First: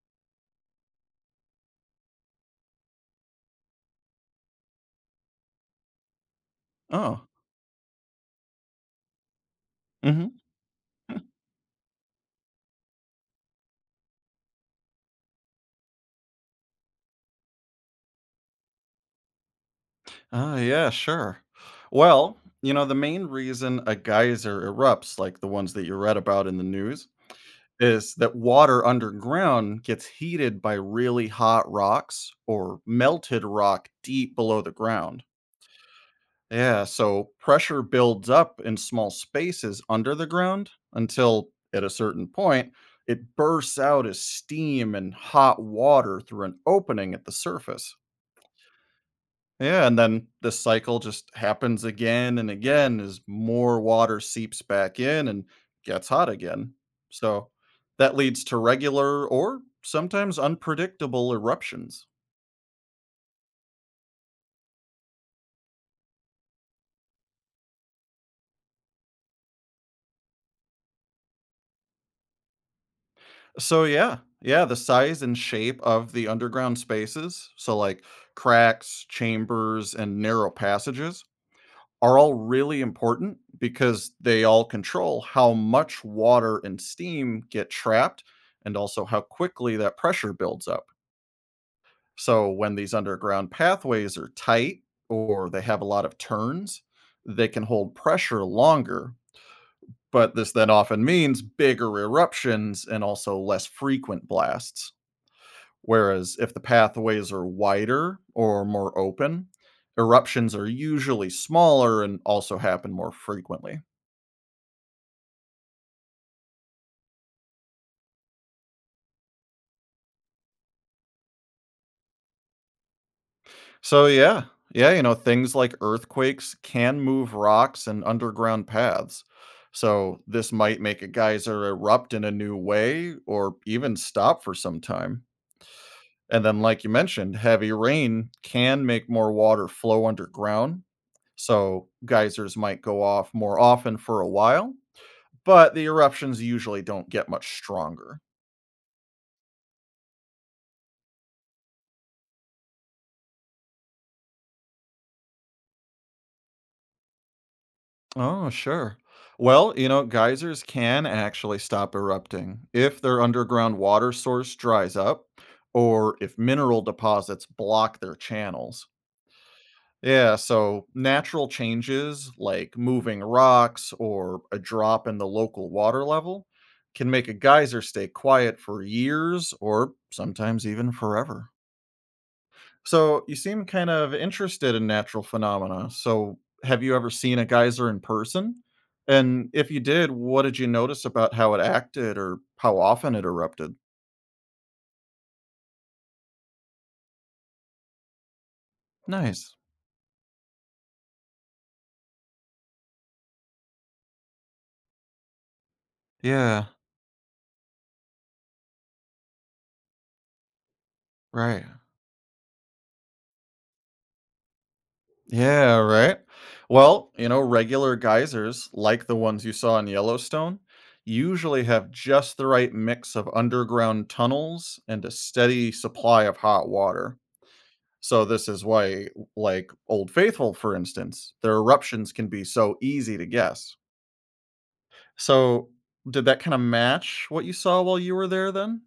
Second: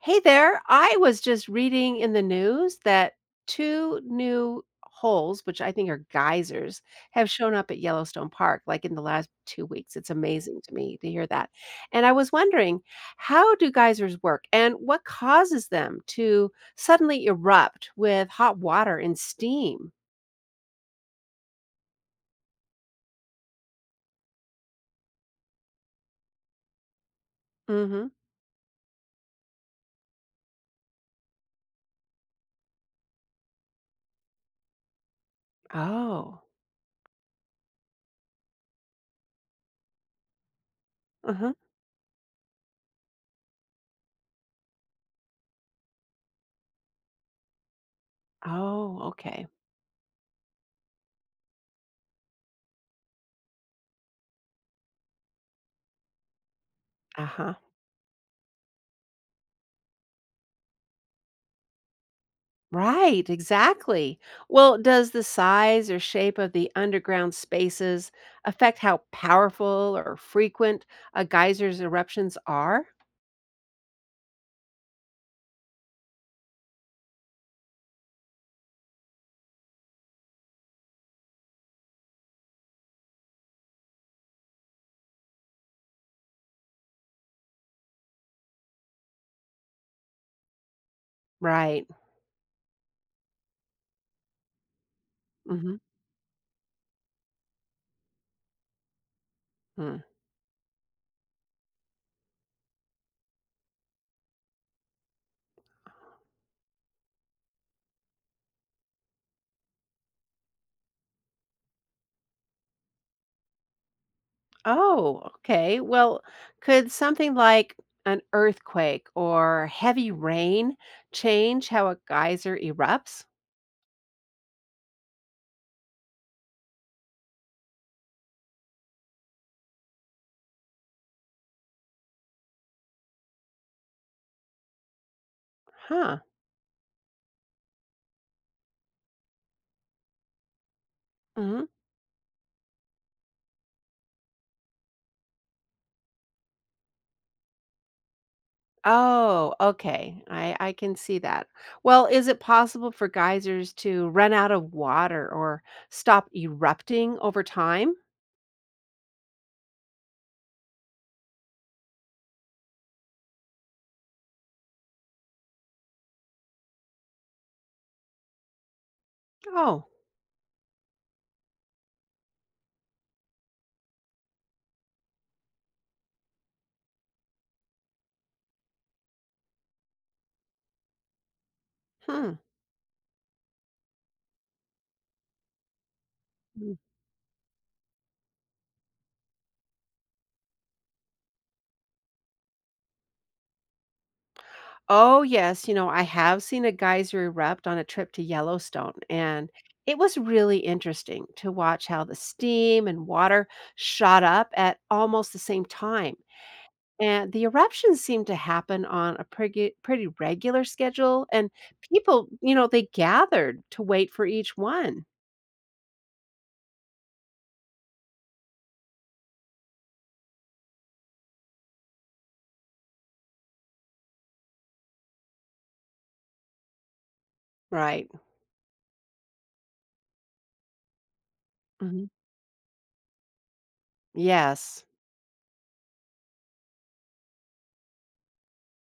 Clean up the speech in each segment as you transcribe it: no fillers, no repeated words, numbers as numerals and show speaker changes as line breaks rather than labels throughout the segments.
Hey there. I was just reading in the news that two new holes, which I think are geysers,
Oh.
have shown up at Yellowstone Park like in the last 2 weeks. It's
Mhm.
amazing to me to hear that. And I was wondering, how do geysers work and what causes them to suddenly erupt with hot water and steam?
Yeah, sure. Well, you know, the main reason a geyser erupts, like the ones that you read about in the news,
Hmm.
is that water underground gets heated by really hot rocks or melted rock deep below the ground.
Oh,
Yeah, so pressure builds up in small spaces under the ground until
uh-huh.
at a certain point it bursts out as steam and hot water through an opening at the surface.
Oh, okay.
Yeah, and then this cycle just happens again and again as more water seeps back in and gets hot again.
Uh
So
huh.
that leads to regular or sometimes unpredictable eruptions.
Right, exactly. Well, does the size or shape of the underground spaces affect how powerful or frequent a geyser's eruptions are?
So the size and shape of the underground spaces, so like cracks, chambers, and narrow passages, are all really important because they all control how much water and steam get trapped and also how quickly that pressure builds up.
Right.
So when these underground pathways are tight or they
Mm-hmm.
have a lot of turns, they can hold pressure longer,
Hmm.
but this then often means bigger eruptions and also less frequent blasts. Whereas if the pathways are wider or more open, eruptions are usually smaller and also happen more frequently.
Oh, okay. Well, could something like an earthquake or heavy rain change how a geyser erupts?
So yeah, you know, things like earthquakes can move rocks and underground paths. So this might make a geyser erupt in a new way or even stop for some time.
Huh.
And then like you mentioned, heavy rain can make more water flow underground.
Mm-hmm.
So geysers might go off more often for a while, but the eruptions usually don't get much stronger.
Oh, okay. I can see that. Well, is it possible for geysers to run out of water or stop erupting over time?
Oh, sure. Well, you know, geysers can actually stop erupting if their underground water source dries up or if mineral deposits block their channels.
Oh,
Yeah, so natural changes like moving rocks or a drop in the local water level can make a geyser stay quiet for years or sometimes even forever.
hmm.
So you seem kind of interested in natural phenomena. So
Mm.
have you ever seen a geyser in person? And if you did, what did you notice about how it acted or how often it erupted?
Oh, yes. You know, I have seen a geyser erupt on a trip to Yellowstone, and
Nice.
it was really interesting to watch how the steam and water shot up at almost the same time.
Yeah,
And the eruptions seem to happen on a pretty, pretty regular schedule, and
right.
people they gathered to wait for each one.
Yeah, right. Well, you know, regular geysers, like the ones you saw in Yellowstone, usually have just the right mix of underground tunnels and a steady supply of hot water.
Right.
So this is why, like Old Faithful, for instance, their
Hmm.
eruptions can be so easy to guess.
Yes.
So did that kind of match what you saw while you were there then?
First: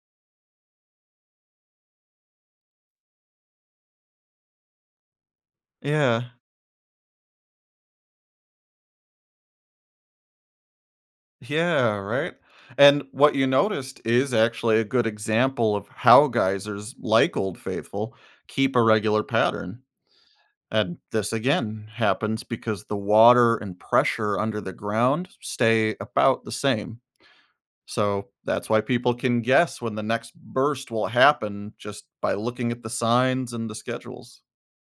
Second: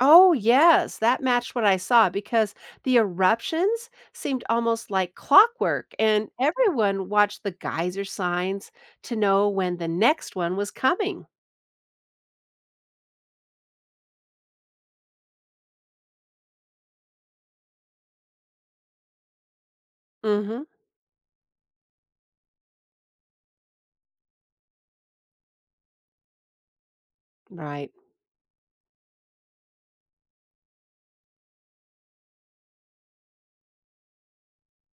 Oh, yes. That matched what I saw because the eruptions seemed almost like clockwork,
Yeah.
and everyone watched the geyser signs to know when the next one was coming.
Yeah, right? And what you noticed is actually a good example of how geysers like Old Faithful keep a regular pattern.
Hmm.
And this again happens because the water and pressure under the ground stay about the same.
Right.
So that's why people can guess when the next burst will happen just by looking at the signs and the schedules.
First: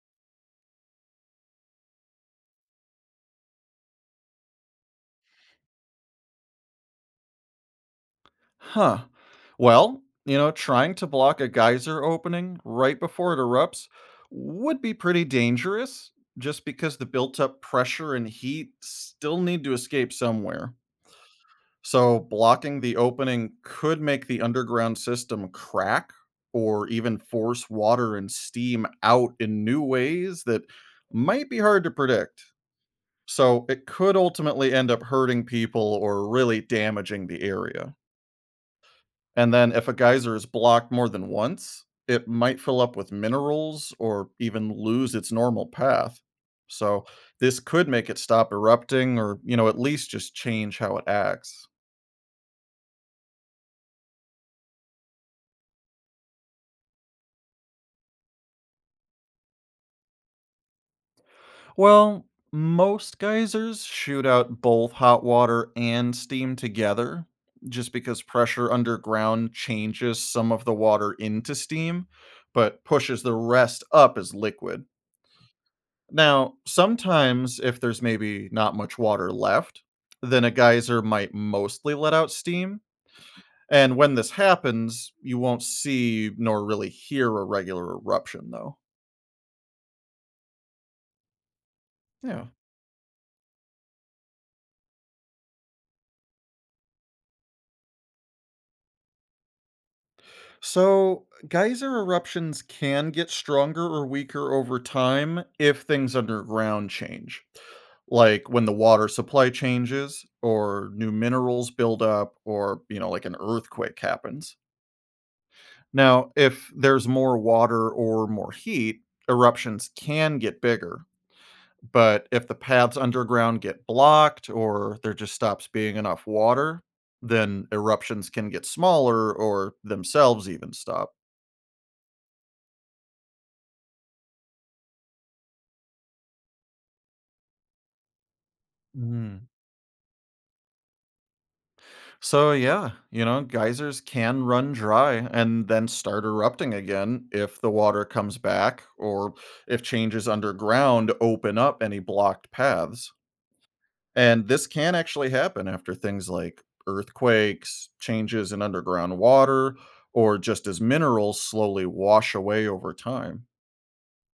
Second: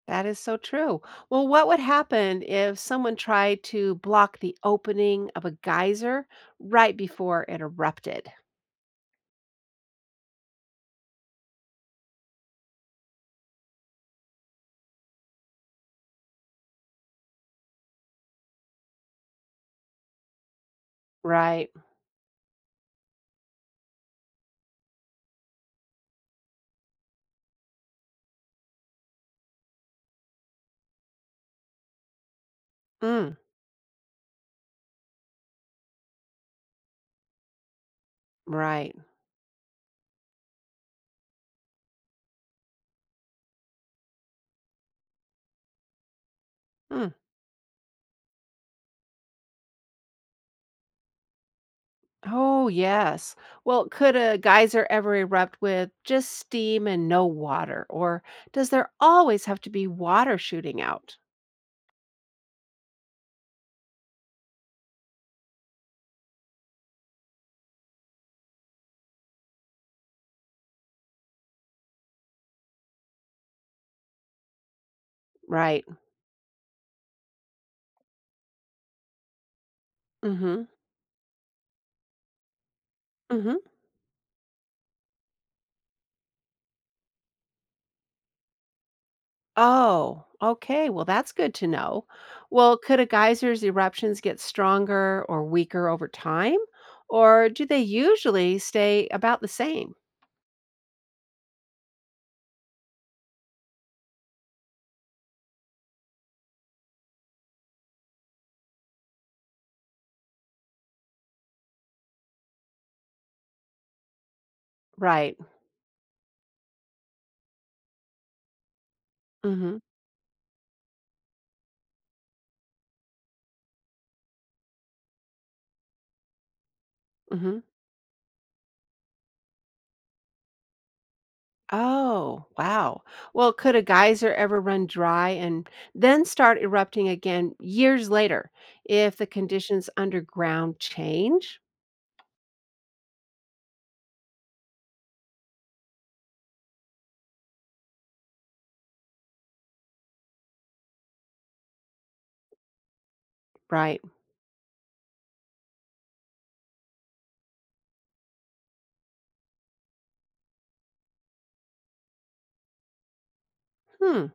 That is so true. Well, what would happen if someone tried to block the opening of a geyser right before it erupted?
Huh. Well, you know, trying to block a geyser opening right before it erupts would be pretty dangerous just because the built up pressure and heat still need to escape somewhere.
Right.
So, blocking the opening could make the underground system crack or even force water and steam out in new ways that might be hard to predict.
Mm,
So it could ultimately end up hurting people or really damaging the area.
right.
And then if a geyser is blocked more than once, it might fill up with minerals or even lose its normal path. So
Mm.
this could make it stop erupting or, you know, at least just change how it acts.
Oh, yes. Well, could a geyser ever erupt with just steam and no water? Or does there always have to be water shooting out?
Well, most geysers shoot out both hot water and steam together, just because pressure underground changes some of the water into steam, but pushes the rest up as liquid.
Right.
Now, sometimes if there's maybe not much water left,
Mm
then a
hmm.
geyser might mostly let out steam.
Mm hmm.
And when this happens, you won't see nor really hear a regular eruption, though.
Oh, okay. Well, that's good to know.
Yeah.
Well, could a geyser's eruptions get stronger or weaker over time? Or do they usually stay about the same?
So, geyser eruptions can get stronger or weaker over time if things underground change, like when the water supply changes or new minerals build up or, you know, like an earthquake happens.
Right.
Now, if there's more water or more heat,
Mm-hmm.
eruptions can get bigger. But if the paths underground get blocked or there just stops being enough water,
Mm-hmm.
then eruptions can get smaller or themselves even stop.
Oh, wow. Well, could a geyser ever run dry and then start erupting again years later if the
Mhm.
conditions underground change?
So yeah, you know, geysers can run dry and then start erupting again if the water comes back or if changes underground open up any blocked paths.
Right.
And this can actually happen after things like earthquakes, changes in underground water, or just as minerals slowly wash away over time.
Hmm.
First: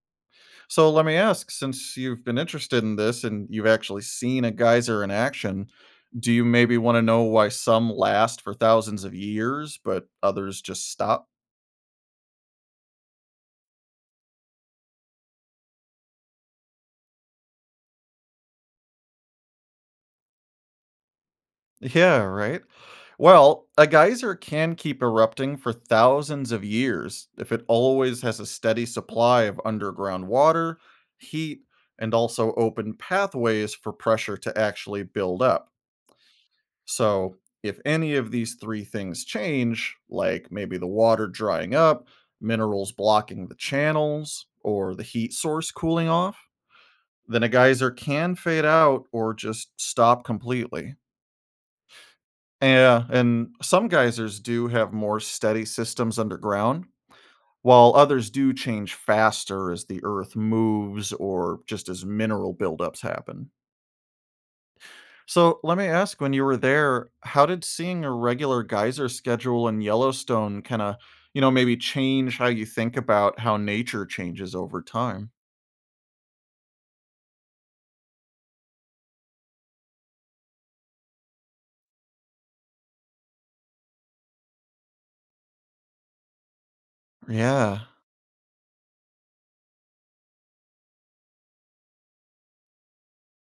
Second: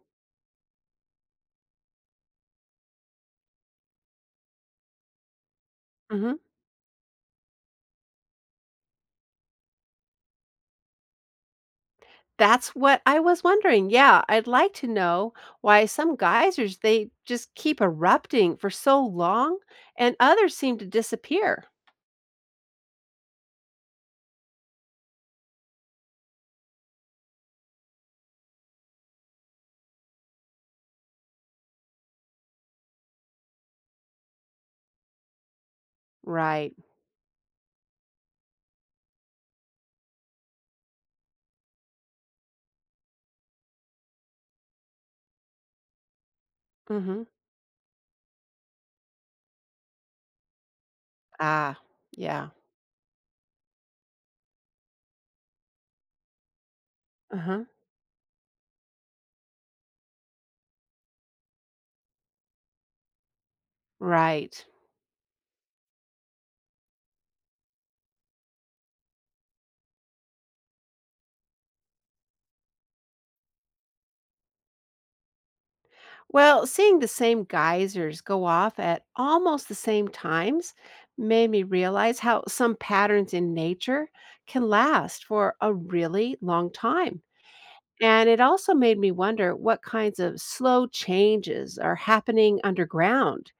So let me ask, since you've been interested in this and you've actually seen a geyser in action, do
Mm-hmm.
you maybe want to know why some last for thousands of years, but others just stop?
That's what I was wondering. Yeah, I'd like to know why some geysers they just keep erupting for so long and others seem to disappear.
Yeah, right. Well, a geyser can keep erupting for thousands of years if it always has a steady supply of underground water, heat, and also open pathways for pressure to actually build up.
Right.
So, if any of these three things change, like maybe the water drying up, minerals blocking the channels, or the heat source cooling off,
Mhm.
then a geyser can fade out or just stop completely.
Ah, yeah.
Yeah, and some geysers do have more steady systems underground,
Uh-huh.
while others do change faster as the earth moves or just as mineral buildups happen.
Right.
So let me ask, when you were there, how did seeing a regular geyser schedule in Yellowstone kind of, you know, maybe change how you think about how nature changes over time?
Well, seeing the same geysers go off at almost the same times made me realize how some patterns in nature can last for a really long time.
Yeah.
And it also made me wonder what kinds of slow changes are happening underground,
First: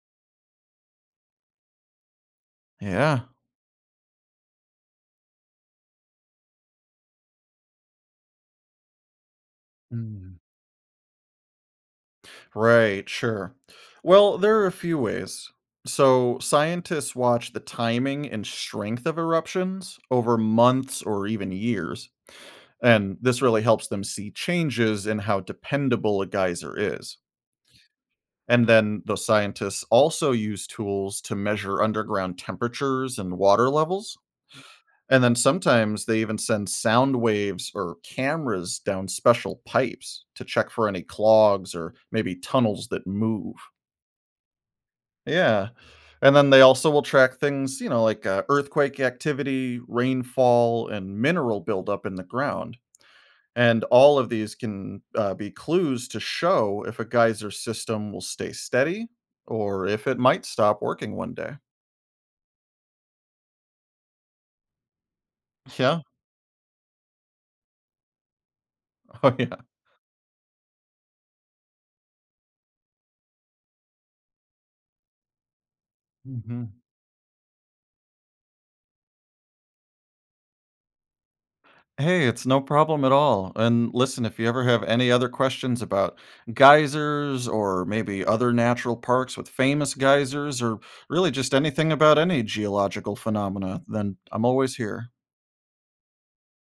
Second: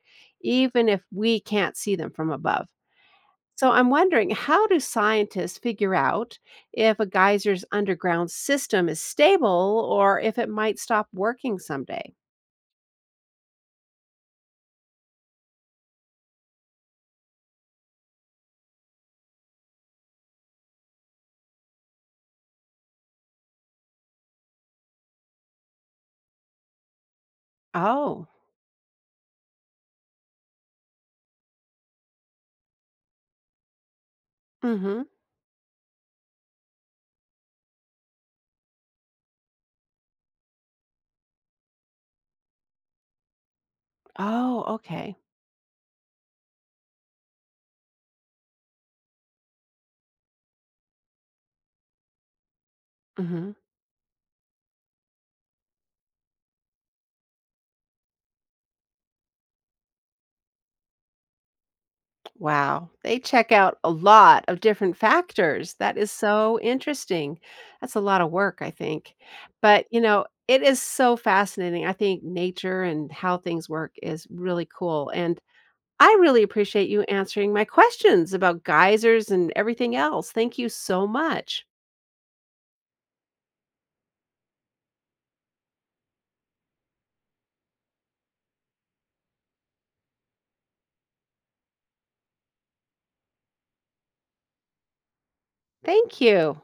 even if we can't see them from above.
Yeah.
So I'm wondering, how do scientists figure out if a geyser's underground system is stable or
Mm.
if it might stop working someday?
Right, sure. Well, there are a few ways. So, scientists watch the timing and strength of eruptions over months or even years, and this really helps them see changes in how dependable a geyser is.
Oh,
And then the scientists also use tools to measure underground temperatures and water levels.
mm-hmm.
And then sometimes they even send sound waves or cameras down special pipes to check for any clogs or maybe tunnels that move.
Oh, okay.
Yeah. And then they also will track things, you know, like earthquake activity, rainfall, and mineral buildup in the ground.
Mm-hmm.
And all of these can be clues to show if a geyser system will stay steady or if it might stop working one day.
Wow, they check out a lot of different factors. That
Yeah.
is so interesting. That's a lot of work, I think.
Oh, yeah.
But, it is so fascinating. I think nature and how things work is really cool. And I really
Hmm.
appreciate you answering my questions about geysers and everything else. Thank you so much.
Hey, it's no problem at all. And listen, if you ever have any other questions about geysers or maybe other natural parks with famous geysers or really just anything about any geological phenomena, then I'm always here.
Thank you.